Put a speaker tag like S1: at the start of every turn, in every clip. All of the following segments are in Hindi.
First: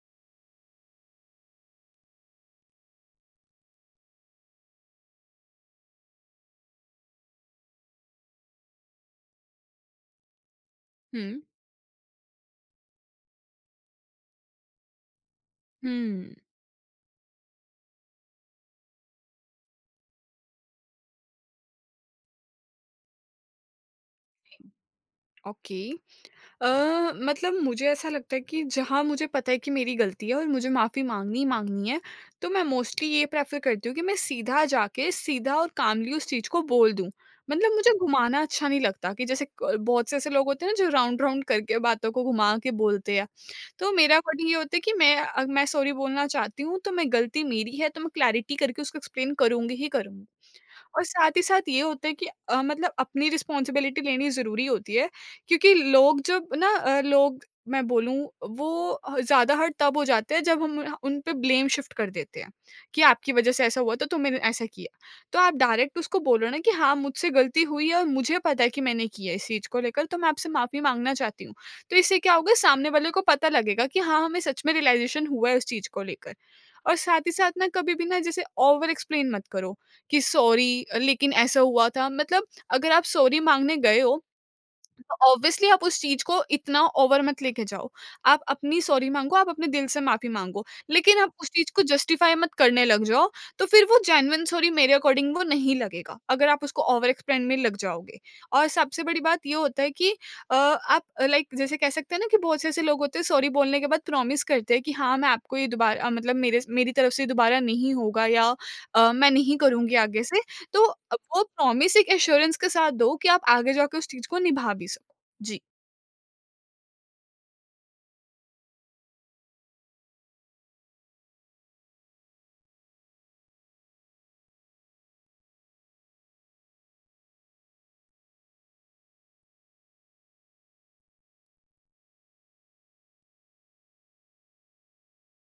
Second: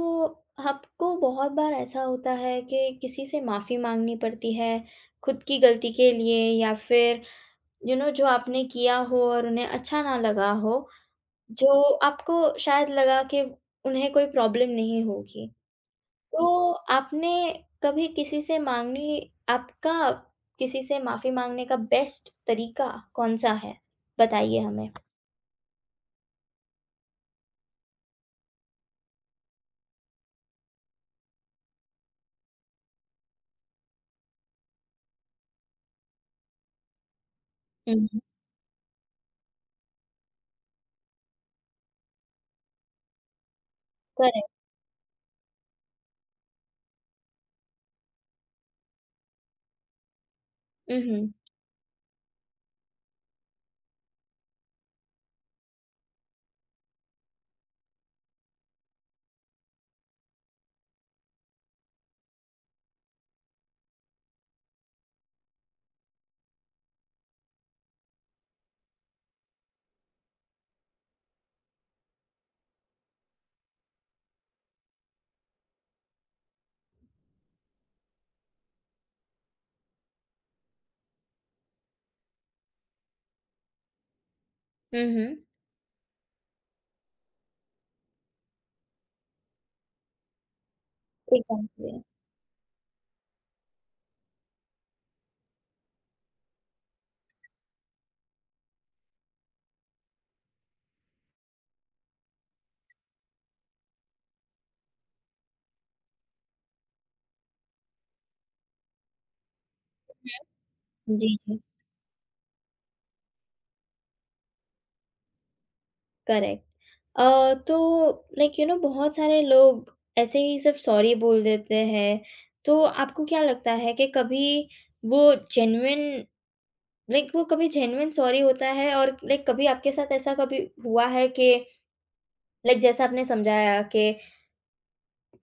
S1: तो आपको बहुत बार ऐसा होता है कि किसी से माफ़ी माँगनी पड़ती है, खुद की गलती के लिए या फिर यू नो जो आपने किया हो और उन्हें अच्छा ना लगा हो,
S2: हुँ।
S1: जो आपको शायद लगा कि उन्हें कोई प्रॉब्लम नहीं होगी।
S2: हुँ,
S1: तो आपने कभी किसी से माँगनी आपका किसी से माफ़ी माँगने का बेस्ट तरीका कौन-सा है? बताइए हमें।
S2: ओके। अ, मतलब मुझे ऐसा लगता है कि जहाँ मुझे पता है कि मेरी गलती है और मुझे माफ़ी माँगनी ही माँगनी है, तो मैं मोस्टली ये प्रेफ़र करती हूँ कि मैं सीधा जाके सीधा और कामली उस चीज़ को बोल दूँ। मतलब मुझे
S1: हुँ, हुँ।
S2: घुमाना अच्छा नहीं लगता कि जैसे क बहुत से ऐसे लोग होते हैं ना जो राउंड-राउंड करके बातों को घुमा के बोलते हैं। तो मेरा अकॉर्डिंग
S1: करेक्ट।
S2: ये होता है कि मैं सॉरी बोलना चाहती हूँ, तो मैं गलती मेरी है तो मैं क्लैरिटी करके उसको एक्सप्लेन करूँगी ही करूँगी।
S1: हुँ,
S2: और साथ
S1: हुँ।
S2: ही साथ ये होता है कि मतलब अपनी रिस्पॉन्सिबिलिटी लेनी ज़रूरी होती है, क्योंकि लोग जब ना लोग मैं बोलूँ वो ज़्यादा हर्ट तब हो जाते हैं जब हम उन पे ब्लेम शिफ्ट कर देते हैं कि आपकी वजह से ऐसा हुआ, तो तुमने ऐसा किया। तो आप डायरेक्ट उसको बोलो ना कि हाँ, मुझसे गलती हुई है और मुझे पता है कि मैंने की है इस चीज़ को लेकर, तो मैं आपसे माफ़ी माँगना चाहती हूँ। तो इससे क्या होगा, सामने वाले को पता लगेगा कि हाँ, हमें सच में रियलाइज़ेशन हुआ है उस चीज़ को लेकर। और साथ ही साथ ना कभी भी ना जैसे ओवर एक्सप्लेन मत करो कि सॉरी लेकिन ऐसा हुआ था, मतलब अगर आप सॉरी माँगने गए हो
S1: हुँ,
S2: तो
S1: हुँ।
S2: ऑब्वियसली आप उस चीज़ को इतना ओवर मत लेके जाओ। आप अपनी सॉरी माँगो, आप अपने दिल से माफ़ी माँगो, लेकिन आप उस चीज़ को
S1: एग्ज़ैक्टली।
S2: जस्टिफ़ाई मत करने लग जाओ, तो फिर वो जेन्युइन सॉरी मेरे अकॉर्डिंग वो नहीं लगेगा, अगर आप उसको ओवर एक्सप्लेन में लग जाओगे। और सबसे बड़ी बात ये होता है कि आप लाइक जैसे कह सकते हैं ना कि बहुत से ऐसे लोग होते हैं सॉरी बोलने के बाद प्रॉमिस करते हैं कि हाँ, मैं आपको ये दोबारा मतलब मेरे स मेरी तरफ से दोबारा नहीं होगा, या मैं नहीं करूँगी आगे से। तो
S1: जी,
S2: वो
S1: जी।
S2: प्रॉमिस एक एश्योरेंस के साथ दो कि आप आगे जाके उस चीज़ को निभा भी सको। जी।
S1: करेक्ट। तो लाइक यू नो बहुत सारे लोग ऐसे ही सिर्फ सॉरी बोल देते हैं। तो आपको क्या लगता है कि कभी वो जेन्युइन लाइक वो कभी जेन्युइन सॉरी होता है और लाइक कभी आपके साथ ऐसा कभी हुआ है कि लाइक जैसा आपने समझाया कि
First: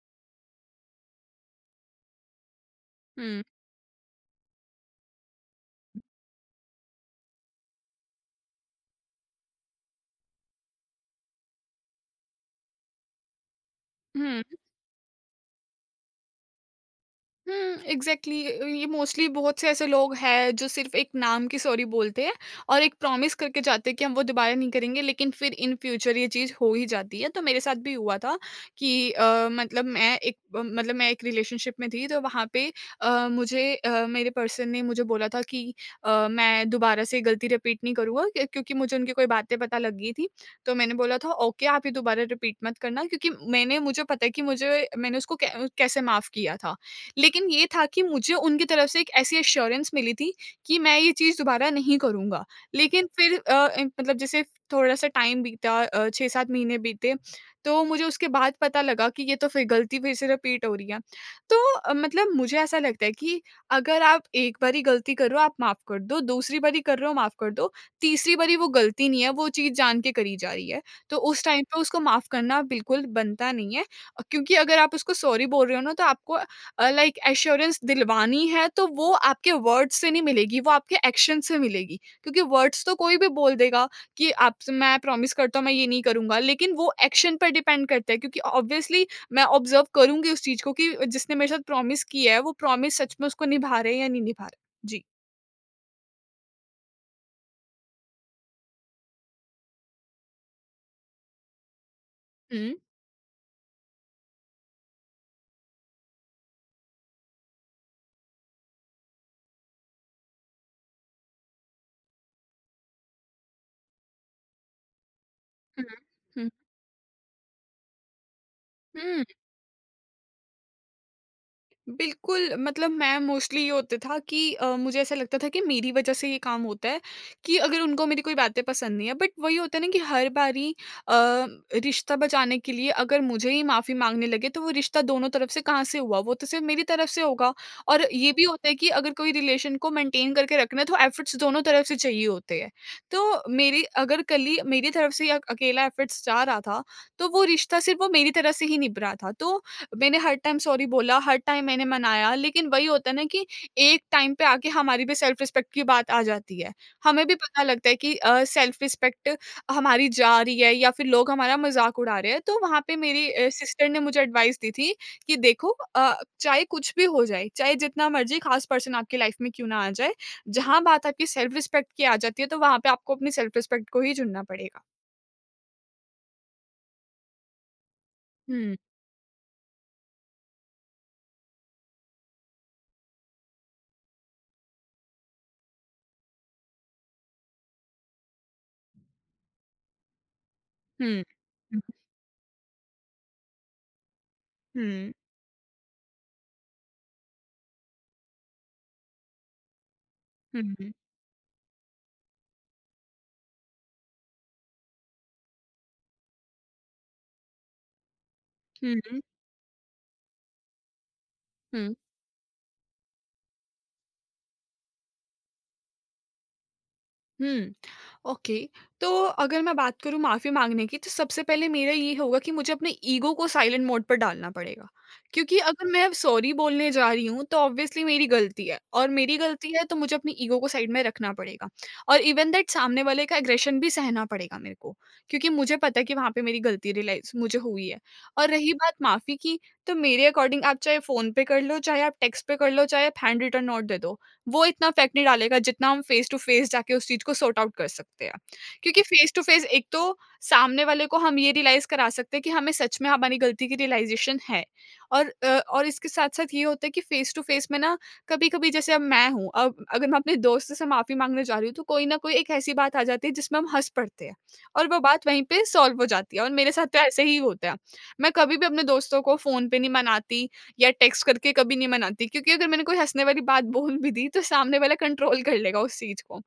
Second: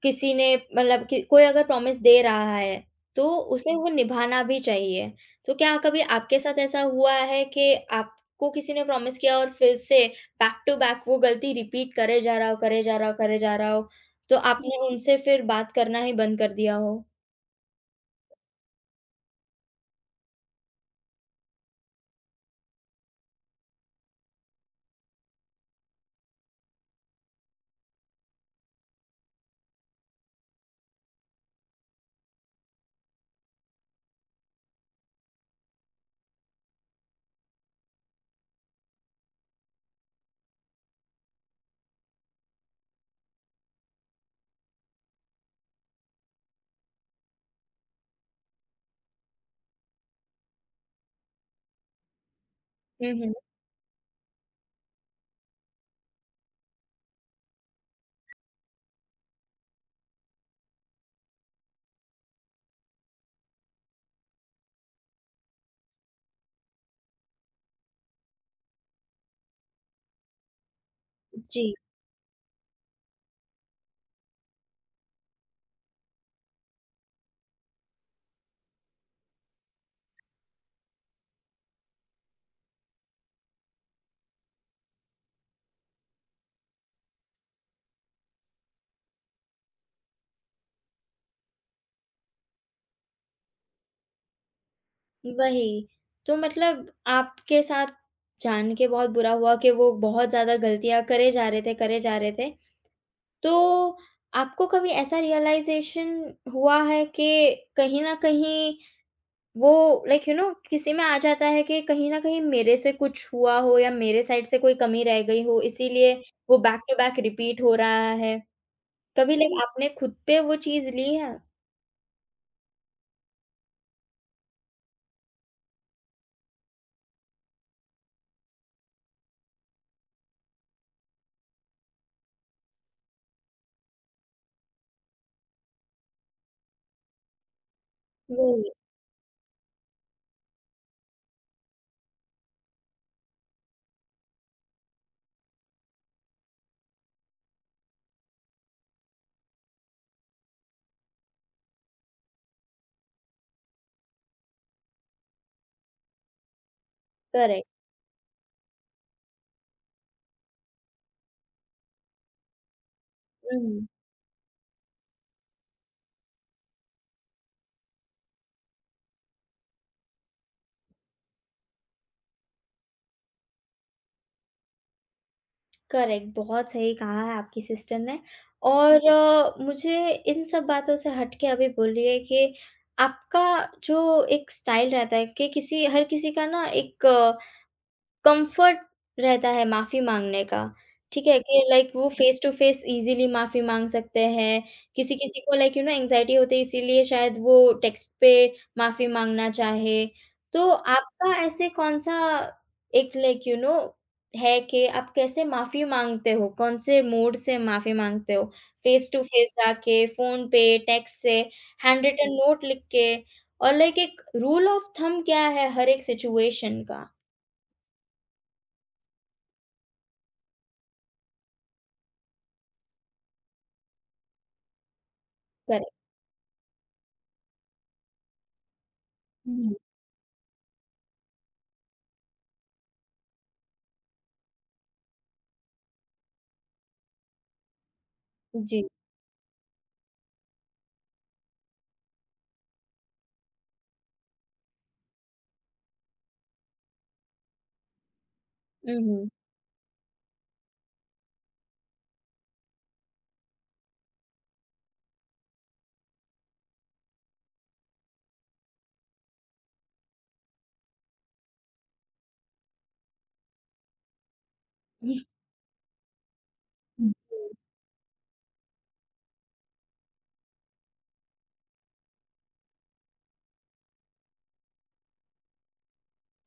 S1: किसी ने मतलब कि कोई अगर प्रॉमिस दे रहा है, तो
S2: हुँ,
S1: उसे हुँ। वो निभाना भी चाहिए। तो क्या कभी आपके साथ ऐसा हुआ है कि आपको किसी ने प्रॉमिस किया और फिर से बैक टू बैक वो गलती रिपीट करे जा रहा हो, करे जा रहा हो, करे जा रहा हो, तो
S2: हुँ।
S1: हुँ। आपने उनसे फिर बात करना ही बंद कर दिया हो?
S2: हुँ, एग्ज़ैक्टली ये मोस्टली बहुत से ऐसे लोग हैं जो सिर्फ़ एक नाम की सॉरी बोलते हैं और एक प्रॉमिस करके जाते हैं कि हम वो दोबारा नहीं करेंगे, लेकिन फिर इन फ्यूचर ये चीज़ हो ही जाती है। तो मेरे साथ भी हुआ था कि मतलब मैं एक रिलेशनशिप में थी, तो वहाँ पे मेरे पर्सन ने मुझे बोला था कि मैं दोबारा से गलती रिपीट नहीं करूँगा, क्योंकि मुझे उनकी कोई बातें पता लग गई थी। तो मैंने बोला था ओके, आप ये दोबारा रिपीट मत करना, क्योंकि मैंने मुझे पता है कि मुझे मैंने उसको कै कैसे माफ़ किया था। लेकिन ये था कि मुझे उनकी तरफ से एक ऐसी एश्योरेंस मिली थी कि मैं ये चीज़ दोबारा नहीं करूँगा। लेकिन
S1: हुँ, हुँ।
S2: फिर अ, ए मतलब जैसे थोड़ा-सा टाइम बीता, 6-7 महीने बीते, तो मुझे उसके बाद पता लगा कि ये तो फिर गलती फिर से रिपीट हो रही है। तो मतलब मुझे ऐसा लगता है कि अगर आप एक बारी गलती कर रहे हो, आप माफ़ कर दो, दूसरी बारी कर रहे हो, माफ़ कर दो, तीसरी बारी वो गलती नहीं है, वो चीज़ जान के करी जा रही है। तो उस टाइम
S1: जी,
S2: पे उसको माफ़ करना बिल्कुल बनता नहीं है, क्योंकि अगर आप उसको सॉरी बोल रहे हो ना, तो आपको लाइक एश्योरेंस दिलवानी है तो वो आपके वर्ड्स से नहीं मिलेगी, वो आपके एक्शन से मिलेगी। क्योंकि वर्ड्स तो कोई भी बोल देगा कि आपसे मैं प्रॉमिस करता हूँ मैं ये नहीं करूँगा, लेकिन वो एक्शन पर डिपेंड करता है, क्योंकि ऑब्वियसली मैं ऑब्जर्व करूँगी उस चीज़ को कि जिसने मेरे साथ प्रॉमिस किया है, वो प्रॉमिस सच में उसको निभा रहे हैं या नहीं निभा रहे। जी।
S1: वही। तो मतलब आपके साथ जान के बहुत बुरा हुआ कि वो बहुत ज़्यादा गलतियाँ करे जा रहे थे, करे जा रहे थे।
S2: हुँ।
S1: तो आपको कभी ऐसा रियलाइज़ेशन हुआ है कि कहीं न कहीं वो लाइक यू नो किसी में आ जाता है कि कहीं न कहीं मेरे से कुछ हुआ हो या मेरे साइड से कोई कमी रह गई हो
S2: हुँ,
S1: इसीलिए
S2: हुँ।
S1: वो बैक टू बैक रिपीट हो रहा है।
S2: हुँ।
S1: कभी लाइक आपने खुद पे वो चीज़ ली है?
S2: बिल्कुल, मतलब मैं मोस्टली ये होता था कि मुझे ऐसा लगता था कि मेरी वज़ह से ये काम होता है, कि अगर उनको मेरी कोई बातें पसंद नहीं है, बट वही होता है ना कि हर बारी अ, रिश्ता बचाने के लिए अगर मुझे ही माफ़ी माँगने लगे तो वो रिश्ता दोनों तरफ से कहाँ से हुआ? वो तो सिर्फ़ मेरी तरफ से होगा, और ये भी होता
S1: वही,
S2: है कि अगर कोई रिलेशन को मेंटेन करके रखना है तो एफ़र्ट्स दोनों तरफ से चाहिए होते हैं। तो मेरी अगर कली मेरी तरफ से ही अकेला एफ़र्ट्स जा रहा था, तो वो रिश्ता सिर्फ़ वो मेरी तरफ से ही निभ रहा था। तो मैंने हर टाइम सॉरी बोला, हर टाइम मैंने मनाया, लेकिन वही होता है ना कि एक टाइम पे आके हमारी भी सेल्फ रिस्पेक्ट की बात आ जाती है। हमें भी पता
S1: करेक्ट।
S2: लगता है कि सेल्फ रिस्पेक्ट हमारी जा रही है, या फिर लोग हमारा मज़ाक उड़ा रहे हैं। तो वहाँ पे मेरी
S1: हुँ।
S2: सिस्टर ने मुझे एडवाइस दी थी कि देखो, अ, चाहे कुछ भी हो जाए, चाहे जितना मर्ज़ी ख़ास पर्सन आपकी लाइफ़ में क्यों ना आ जाए, जहाँ बात आपकी सेल्फ रिस्पेक्ट की आ जाती है, तो वहाँ पे आपको अपनी सेल्फ रिस्पेक्ट को ही चुनना पड़ेगा।
S1: करेक्ट, बहुत सही कहा है आपकी सिस्टर ने। हुँ,
S2: हुँ,
S1: और जी। मुझे इन सब बातों से हट के अभी बोलिए कि आपका जो एक स्टाइल रहता है कि किसी हर किसी का ना एक कंफर्ट रहता है माफ़ी माँगने का,
S2: हुँ।
S1: ठीक है? कि
S2: हुँ,
S1: लाइक वो फेस टू फेस ईज़िली माफ़ी माँग सकते हैं।
S2: हुँ,
S1: किसी-किसी को लाइक यू नो एंग्ज़ायटी होती है इसीलिए शायद वो टेक्स्ट पे माफ़ी माँगना चाहे। तो
S2: हुँ,
S1: आपका ऐसे कौन-सा एक लाइक यू नो है कि आप कैसे माफ़ी माँगते हो? कौन-से मोड से माफ़ी माँगते हो? फेस
S2: हुँ,
S1: टू फेस जाके, फ़ोन पे, टेक्स्ट से,
S2: हुँ,
S1: हैंड रिटन नोट लिख के, और लाइक एक रूल ऑफ थंब क्या है हर एक सिचुएशन का?
S2: हुँ। ओके, तो अगर मैं बात करूँ माफ़ी माँगने की, तो सबसे पहले मेरा ये होगा कि मुझे अपने ईगो को साइलेंट मोड पर डालना पड़ेगा। क्योंकि अगर
S1: करेक्ट।
S2: मैं अब सॉरी बोलने जा रही हूँ तो ऑब्वियसली मेरी गलती है, और मेरी गलती है तो मुझे अपनी ईगो को साइड में रखना पड़ेगा। और इवन दैट सामने वाले का एग्रेशन भी सहना पड़ेगा मेरे को, क्योंकि मुझे पता है कि वहाँ पे मेरी गलती रियलाइज़ मुझे हुई है। और रही
S1: जी,
S2: बात माफ़ी की, तो मेरे अकॉर्डिंग आप चाहे फ़ोन पे कर लो, चाहे आप टेक्स्ट पे कर लो, चाहे आप हैंड रिटन नोट दे दो। वो इतना इफेक्ट नहीं डालेगा जितना हम फेस टू फेस जाके उस चीज़ को सॉर्ट आउट कर सकते हैं। क्योंकि
S1: उहुँ।
S2: फेस टू फेस एक तो सामने वाले को हम ये रियलाइज़ करा सकते हैं कि हमें सच में हमारी गलती की रियलाइज़ेशन है, और इसके साथ-साथ ये होता है कि फेस टू फेस में ना कभी-कभी जैसे अब मैं हूँ, अब अगर मैं अपने दोस्त से माफ़ी माँगने जा रही हूँ, तो कोई न कोई एक ऐसी बात आ जाती है जिसमें हम हँस पड़ते हैं और वो बात वहीं पे सॉल्व हो जाती है, और मेरे साथ तो
S1: हुँ।
S2: ऐसे ही होता है। मैं कभी भी अपने दोस्तों को फ़ोन पे नहीं मनाती, या टेक्स्ट करके कभी नहीं मनाती, क्योंकि अगर मैंने कोई हँसने वाली बात बोल भी दी तो सामने वाला कंट्रोल कर लेगा उस चीज़ को।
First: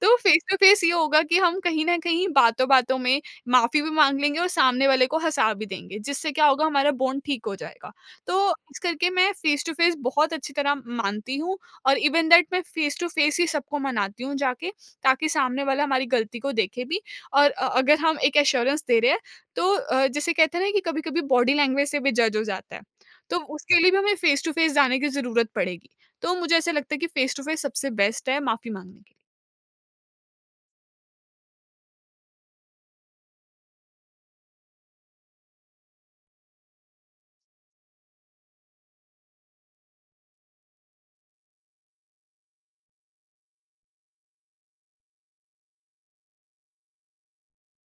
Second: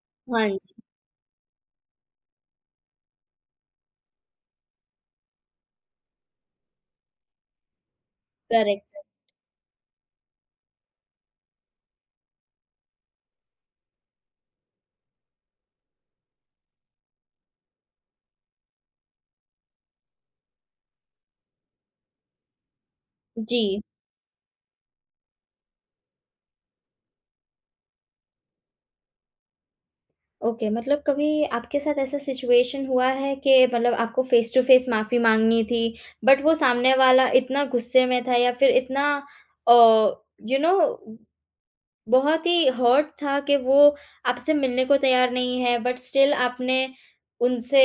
S2: तो फेस
S1: हाँ
S2: टू
S1: जी,
S2: फेस ये होगा कि हम कहीं न कहीं बातों-बातों में माफ़ी भी माँग लेंगे और सामने वाले को हँसा भी देंगे, जिससे क्या होगा, हमारा बॉन्ड ठीक हो जाएगा। तो इस
S1: करेक्ट।
S2: करके मैं फेस टू फेस बहुत अच्छी तरह मानती हूँ, और इवन दैट मैं फेस टू फेस ही सबको मनाती हूँ जाके, ताकि सामने वाला हमारी गलती को देखे भी, और अगर हम एक एश्योरेंस दे रहे हैं, तो जैसे कहते हैं ना कि कभी-कभी बॉडी लैंग्वेज से भी जज हो जाता है। तो
S1: जी,
S2: उसके लिए भी हमें फेस टू फेस जाने की ज़रूरत पड़ेगी। तो मुझे ऐसा लगता है कि फेस टू फेस सबसे बेस्ट है माफ़ी माँगने के।
S1: ओके। मतलब कभी आपके साथ ऐसा सिचुएशन हुआ है कि मतलब आपको फ़ेस टू फ़ेस माफ़ी माँगनी थी, बट वो सामने वाला इतना गुस्से में था या फिर इतना अ, यू नो बहुत ही हर्ट था कि वो आपसे मिलने को तैयार नहीं है, बट स्टिल आपने उनसे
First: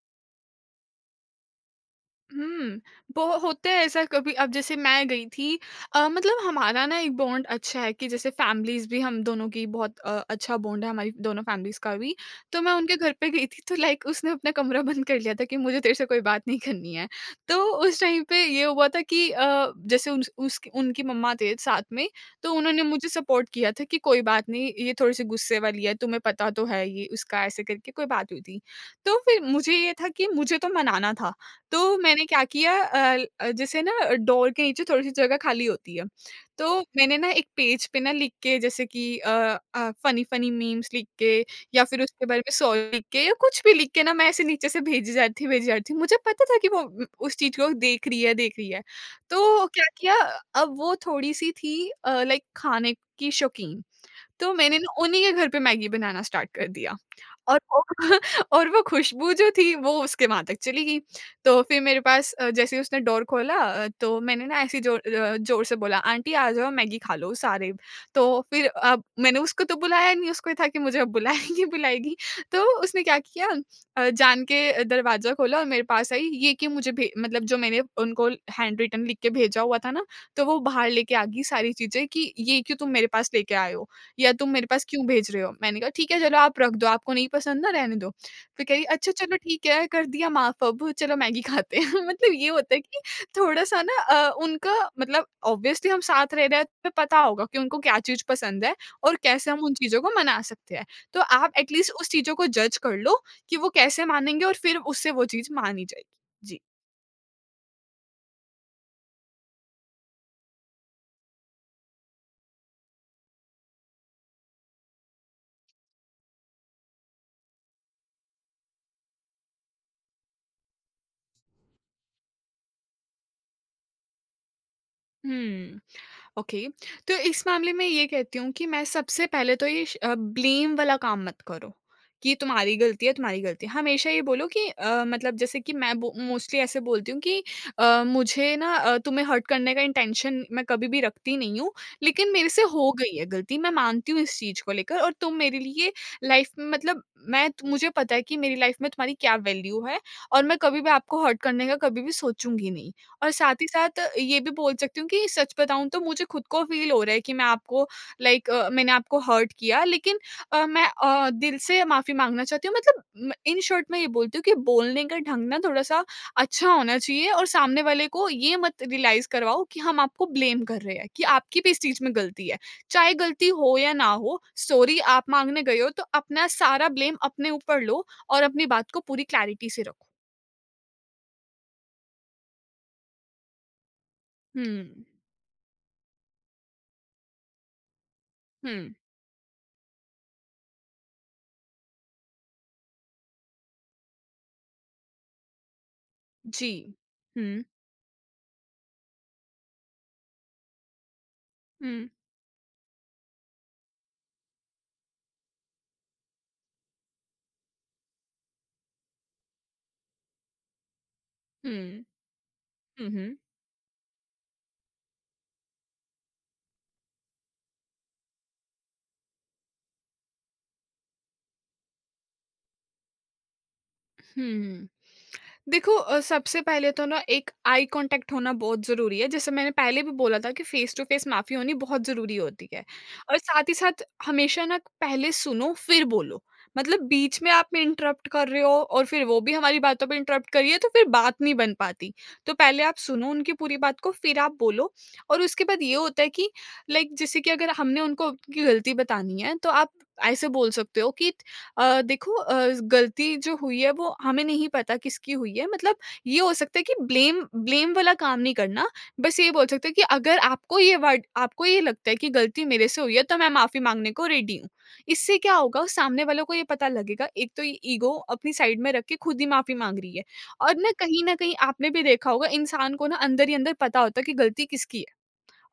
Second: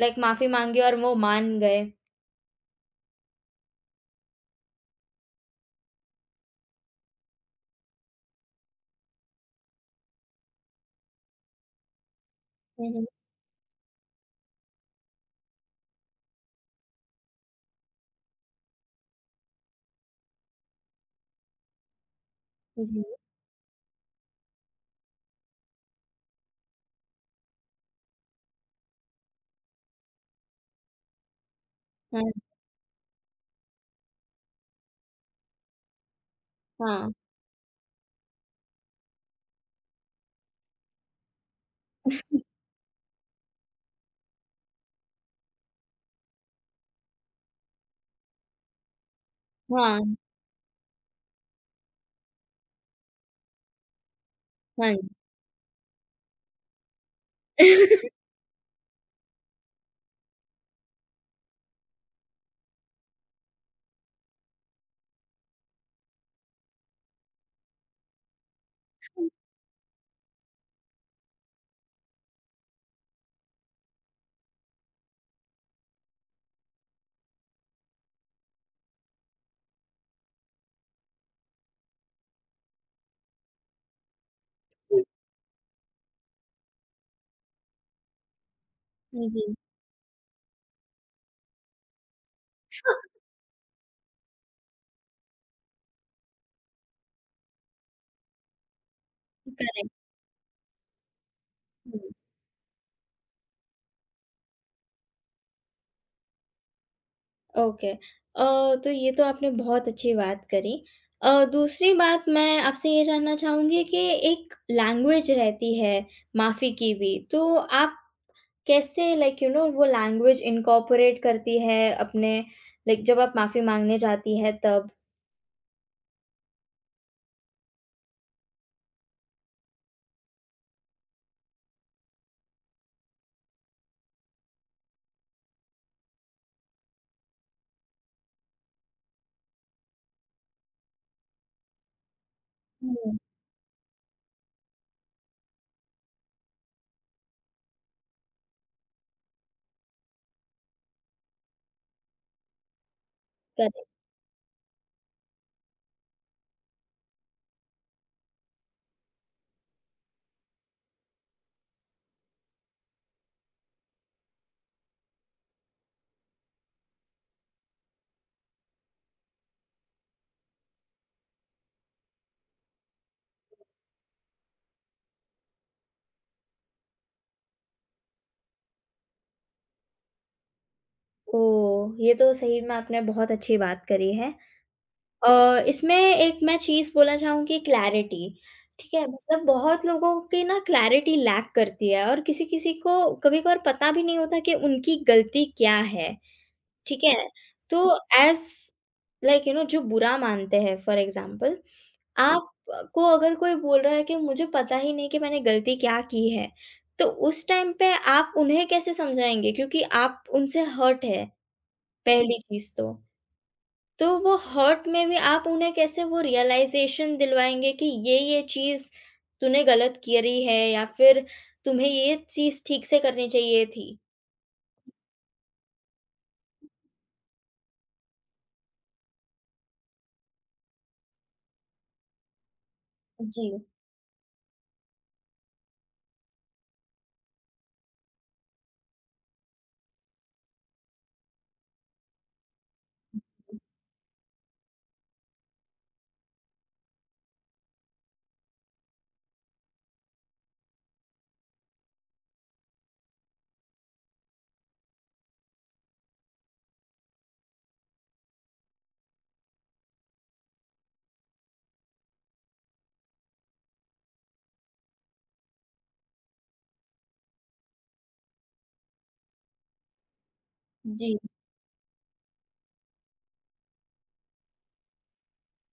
S1: लाइक माफ़ी माँगी और वो मान गए?
S2: हुँ, बहु होता है ऐसा कभी, अब जैसे मैं गई थी, मतलब हमारा ना एक बॉन्ड अच्छा है कि जैसे फैमिलीज़ भी हम दोनों की, बहुत अच्छा बॉन्ड है हमारी दोनों फैमिलीज़ का भी। तो मैं
S1: हुँ,
S2: उनके
S1: हुँ।
S2: घर पे गई थी, तो लाइक उसने अपना कमरा बंद कर लिया था कि मुझे तेरे से कोई बात नहीं करनी है। तो उस टाइम पे ये हुआ था कि जैसे उन उसकी उनकी मम्मा थे साथ में, तो उन्होंने
S1: जी,
S2: मुझे सपोर्ट किया था कि कोई बात नहीं, ये थोड़ी-सी गुस्से वाली है, तुम्हें पता तो है ये उसका ऐसे करके कोई बात हुई थी। तो फिर मुझे ये था कि मुझे तो मनाना था। तो
S1: हाँ,
S2: मैंने क्या किया, जैसे ना डोर के नीचे थोड़ी-सी जगह खाली होती है, तो
S1: हाँ,
S2: मैंने ना एक पेज पे ना लिख के, जैसे कि फनी-फनी मीम्स लिख के या फिर उसके बारे में सॉरी लिख के, या कुछ भी लिख के ना मैं ऐसे नीचे से भेजी जा रही थी, भेजी जा रही थी। मुझे पता था कि वो उस चीज़ को देख रही है, देख रही है। तो क्या
S1: हाँ,
S2: किया, अब वो थोड़ी-सी थी लाइक खाने की शौकीन, तो मैंने
S1: हाँ
S2: ना
S1: जी।
S2: उन्हीं के घर पे मैगी बनाना स्टार्ट कर दिया। और वो और वो खुशबू जो थी वो उसके वहाँ तक चली गई। तो फिर मेरे पास जैसे ही उसने डोर खोला, तो मैंने ना ऐसे जोर से बोला, "आंटी आ जाओ मैगी खा लो सारे।" तो फिर अब मैंने उसको तो बुलाया नहीं, उसको ये था कि मुझे अब बुलाएगी बुलाएगी। तो उसने क्या किया जान के दरवाज़ा खोला और मेरे पास आई, ये कि मुझे भे मतलब जो मैंने उनको हैंड रिटन लिख के भेजा हुआ था ना, तो वो बाहर लेके आ गई सारी चीज़ें कि, "ये क्यों तुम मेरे पास लेके आए हो? या तुम मेरे पास क्यों भेज रहे हो?" मैंने कहा ठीक है चलो आप रख दो, आपको नहीं पसंद ना रहने दो। फिर कह रही अच्छा चलो ठीक है कर दिया माफ अब चलो मैगी खाते हैं। मतलब ये होता है कि थोड़ा-सा ना उनका मतलब ऑब्वियसली हम साथ रह रहे हैं तो पता होगा कि उनको क्या चीज़ पसंद है और कैसे हम उन
S1: जी।
S2: चीज़ों को मना सकते हैं। तो आप एटलीस्ट
S1: हुँ,
S2: उस चीज़ों को जज कर लो कि वो कैसे मानेंगे और फिर उससे वो चीज़ मानी जाएगी। जी।
S1: ओके। तो ये तो आपने बहुत अच्छी बात करी। दूसरी बात मैं आपसे ये जानना चाहूँगी कि एक लैंग्वेज रहती है माफ़ी की भी, तो आप कैसे लाइक यू नो वो लैंग्वेज इनकॉर्पोरेट करती है अपने, लाइक जब आप माफ़ी माँगने जाती है तब?
S2: हुँ। ओके, तो इस मामले में ये कहती हूँ कि मैं सबसे पहले तो ये ब्लेम वाला काम मत करो, कि तुम्हारी गलती है, तुम्हारी गलती है। हमेशा ये बोलो कि मतलब जैसे कि मैं बो मोस्टली ऐसे बोलती हूँ कि मुझे ना तुम्हें हर्ट करने का इंटेंशन मैं कभी भी रखती नहीं हूँ, लेकिन मेरे से हो गई
S1: हुँ।
S2: है गलती, मैं मानती हूँ इस चीज़ को लेकर और तुम मेरे लिए लाइफ में मतलब मैं त मुझे पता है कि मेरी लाइफ में तुम्हारी क्या वैल्यू है और मैं कभी भी आपको हर्ट करने का कभी भी सोचूँगी नहीं। और साथ ही
S1: करेक्ट,
S2: साथ ये भी बोल सकती हूँ कि सच बताऊँ तो मुझे खुद को फ़ील हो रहा है कि मैं आपको लाइक मैंने आपको हर्ट किया लेकिन मैं दिल से माफ़ी माँगना चाहती हूँ मतलब इन शॉर्ट मैं ये बोलती हूँ कि बोलने का ढंग ना थोड़ा-सा अच्छा होना चाहिए और सामने वाले को ये मत रियलाइज़ करवाओ कि हम आपको ब्लेम कर रहे हैं, कि आपकी भी इस चीज़ में गलती है। चाहे गलती हो या ना हो, सॉरी आप माँगने गए हो तो अपना सारा ब्लेम अपने ऊपर लो और अपनी बात को पूरी क्लैरिटी से रखो।
S1: ओह! ये तो सही में आपने बहुत अच्छी बात करी है।
S2: हुँ,
S1: इसमें एक मैं चीज़ बोलना चाहूँगी, क्लैरिटी, ठीक
S2: हुँ।
S1: है? मतलब बहुत लोगों की ना क्लैरिटी लैक करती है और किसी-किसी को कभी-कभार पता भी नहीं होता कि उनकी गलती क्या है,
S2: जी।
S1: ठीक है?
S2: हुँ।
S1: तो एज़ लाइक यू नो जो बुरा मानते हैं फॉर एग्ज़ाम्पल,
S2: हुँ,
S1: आप को अगर कोई बोल रहा है कि मुझे पता ही नहीं कि मैंने गलती क्या की है, तो उस टाइम पे आप उन्हें कैसे समझाएँगे? क्योंकि आप उनसे हर्ट है,
S2: हुँ।
S1: पहली चीज़ तो।
S2: हुँ, हुँ।
S1: तो वो हर्ट में भी आप उन्हें कैसे वो रियलाइज़ेशन दिलवाएँगे कि ये चीज़ तूने गलत करी है या फिर तुम्हें ये चीज़ ठीक से करनी चाहिए थी?
S2: हुँ। देखो सबसे पहले तो ना एक आई कॉन्टैक्ट होना बहुत ज़रूरी है। जैसे मैंने पहले भी बोला था कि फ़ेस टू फ़ेस माफ़ी होनी बहुत ज़रूरी होती है। और
S1: जी।
S2: साथ ही साथ हमेशा ना पहले सुनो फिर बोलो। मतलब बीच में आप इंटरप्ट कर रहे हो और फिर वो भी हमारी बातों पे इंटरप्ट कर रही है तो फिर बात नहीं बन पाती। तो पहले आप सुनो उनकी पूरी बात को फिर आप बोलो और उसके बाद ये होता है कि लाइक जैसे कि अगर हमने उनको उनकी गलती बतानी है तो आप ऐसे बोल सकते हो कि देखो गलती जो हुई है वो हमें नहीं पता किसकी हुई है। मतलब ये हो सकता है कि ब्लेम ब्लेम वाला काम नहीं करना। बस ये बोल सकते हैं कि अगर आपको ये लगता है कि गलती मेरे से हुई है तो मैं माफी मांगने को रेडी हूँ। इससे क्या होगा, उस सामने वालों को ये पता लगेगा, एक तो ये ईगो अपनी साइड में रख के खुद ही माफी मांग रही है। और
S1: जी,
S2: ना कहीं आपने भी देखा होगा, इंसान को ना अंदर ही अंदर पता होता है कि गलती किसकी है।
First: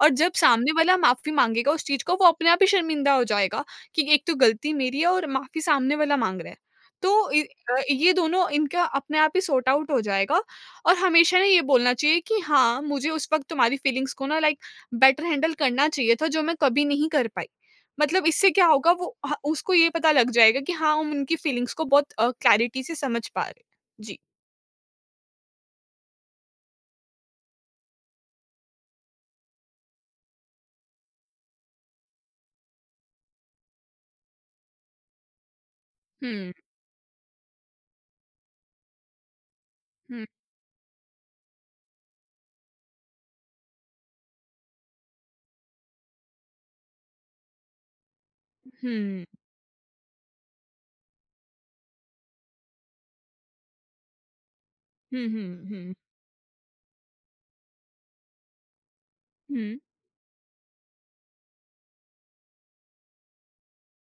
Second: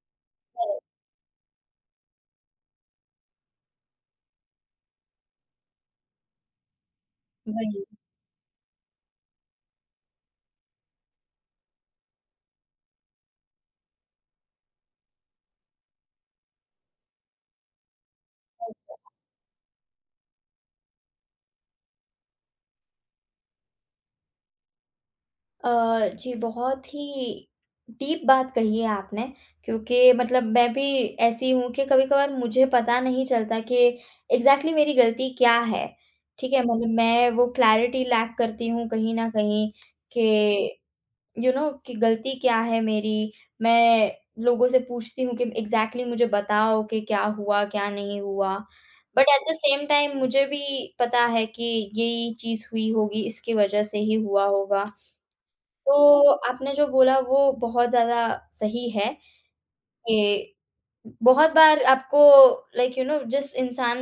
S2: और जब सामने
S1: करेक्ट,
S2: वाला माफ़ी माँगेगा उस चीज़ को, वो अपने आप ही शर्मिंदा हो जाएगा कि एक तो गलती मेरी है और माफ़ी सामने वाला माँग रहा है। तो
S1: वही।
S2: ये दोनों इनका अपने आप ही सॉर्ट आउट हो जाएगा। और हमेशा ना ये बोलना चाहिए कि हाँ, मुझे उस वक़्त तुम्हारी फीलिंग्स को ना लाइक बेटर हैंडल करना चाहिए था, जो मैं कभी नहीं कर पाई। मतलब इससे क्या होगा,
S1: वही।
S2: वो ह उसको ये पता लग जाएगा कि हाँ, हम उनकी फीलिंग्स को बहुत क्लैरिटी से समझ पा रहे हैं। जी।
S1: जी, बहुत ही डीप बात कही है आपने क्योंकि मतलब मैं भी ऐसी हूँ कि कभी-कभार मुझे पता नहीं चलता कि एग्ज़ैक्टली मेरी गलती क्या है,
S2: हुँ,
S1: ठीक है? मतलब मैं वो क्लैरिटी लैक करती हूँ कहीं न कहीं
S2: हुँ,
S1: कि यू नो कि गलती क्या है मेरी? मैं लोगों से पूछती हूँ कि एग्ज़ैक्टली मुझे बताओ कि क्या हुआ, क्या नहीं हुआ? But
S2: hmm,
S1: at the same time मुझे भी पता है कि यही चीज़ हुई होगी, इसकी वज़ह से ही हुआ होगा।
S2: हुँ, हुँ, हुँ,
S1: तो आपने जो बोला वो बहुत ज़्यादा सही है
S2: हुँ,
S1: कि बहुत बार आपको लाइक यू नो जिस इंसान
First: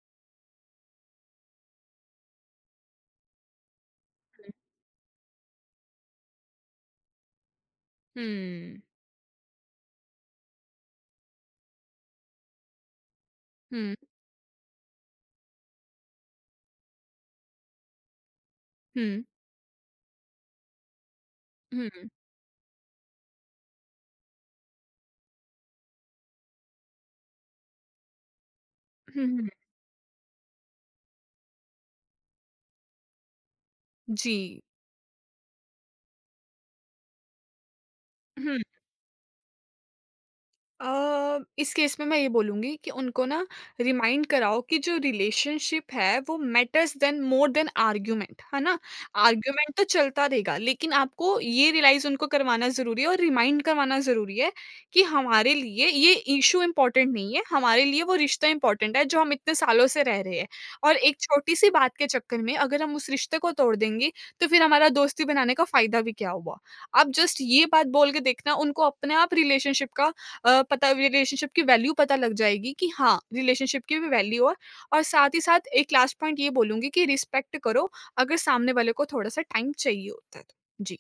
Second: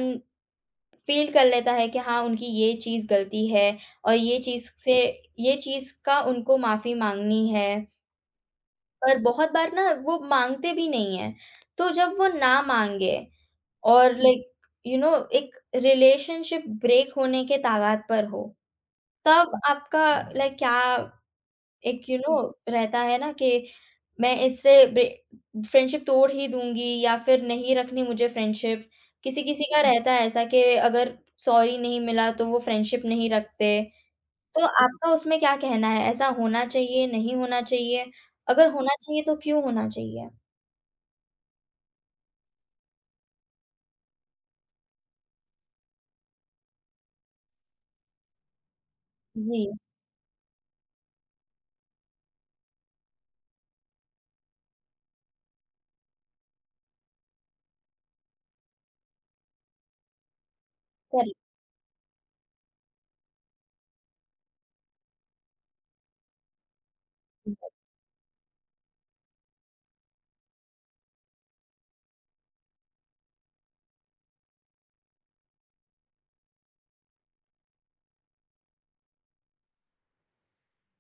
S1: फ़ील कर लेता है कि हाँ, उनकी ये चीज़ गलती है और ये चीज़ का उनको माफ़ी माँगनी है।
S2: हुँ,
S1: पर बहुत बार ना वो माँगते भी नहीं हैं, तो जब वो ना माँगे
S2: हुँ,
S1: और लाइक यू नो एक रिलेशनशिप ब्रेक होने के तागात पर हो, तब आपका लाइक क्या एक
S2: हुँ।
S1: यू नो रहता है ना कि मैं इससे ब्रे फ्रेंडशिप तोड़ ही दूँगी या फिर नहीं रखनी मुझे फ्रेंडशिप।
S2: हुँ, हुँ।
S1: किसी-किसी का रहता है ऐसा कि अगर सॉरी नहीं मिला तो वो फ्रेंडशिप नहीं रखते,
S2: जी।
S1: तो आपका उसमें क्या कहना है? ऐसा होना चाहिए, नहीं होना चाहिए?
S2: हुँ,
S1: अगर होना चाहिए तो क्यों होना चाहिए?
S2: इस केस में मैं ये बोलूँगी कि उनको ना रिमाइंड कराओ कि जो रिलेशनशिप है वो matters then more than argument, है ना?
S1: जी,
S2: आर्ग्यूमेंट तो चलता रहेगा, लेकिन आपको ये रियलाइज़ उनको करवाना ज़रूरी है और रिमाइंड करवाना ज़रूरी है कि हमारे लिए ये इश्यू इम्पोर्टेंट नहीं है, हमारे लिए वो रिश्ता इम्पोर्टेंट है जो हम इतने सालों से रह रहे हैं। और एक
S1: कर
S2: छोटी-सी बात के चक्कर में अगर हम उस रिश्ते को तोड़ देंगे तो फिर हमारा दोस्ती बनाने का फ़ायदा भी क्या हुआ? आप जस्ट ये
S1: लेंगे।
S2: बात बोल के देखना, उनको अपने आप रिलेशनशिप का अ, पता रिलेशनशिप की वैल्यू पता लग जाएगी कि हाँ, रिलेशनशिप की भी वैल्यू है। और साथ ही साथ एक लास्ट पॉइंट ये बोलूँगी कि रिस्पेक्ट करो अगर सामने वाले को थोड़ा-सा टाइम चाहिए होता है तो। जी।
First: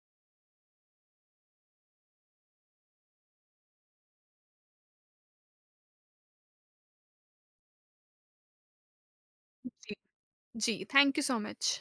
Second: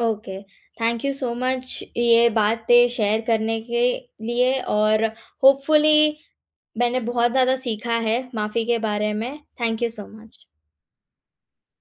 S1: Okay, thank you so much ये बातें शेयर करने के लिए, और होपफुली मैंने बहुत ज़्यादा सीखा है माफ़ी के बारे में। थैंक यू
S2: जी।
S1: So much.
S2: जी, थैंक यू सो मच।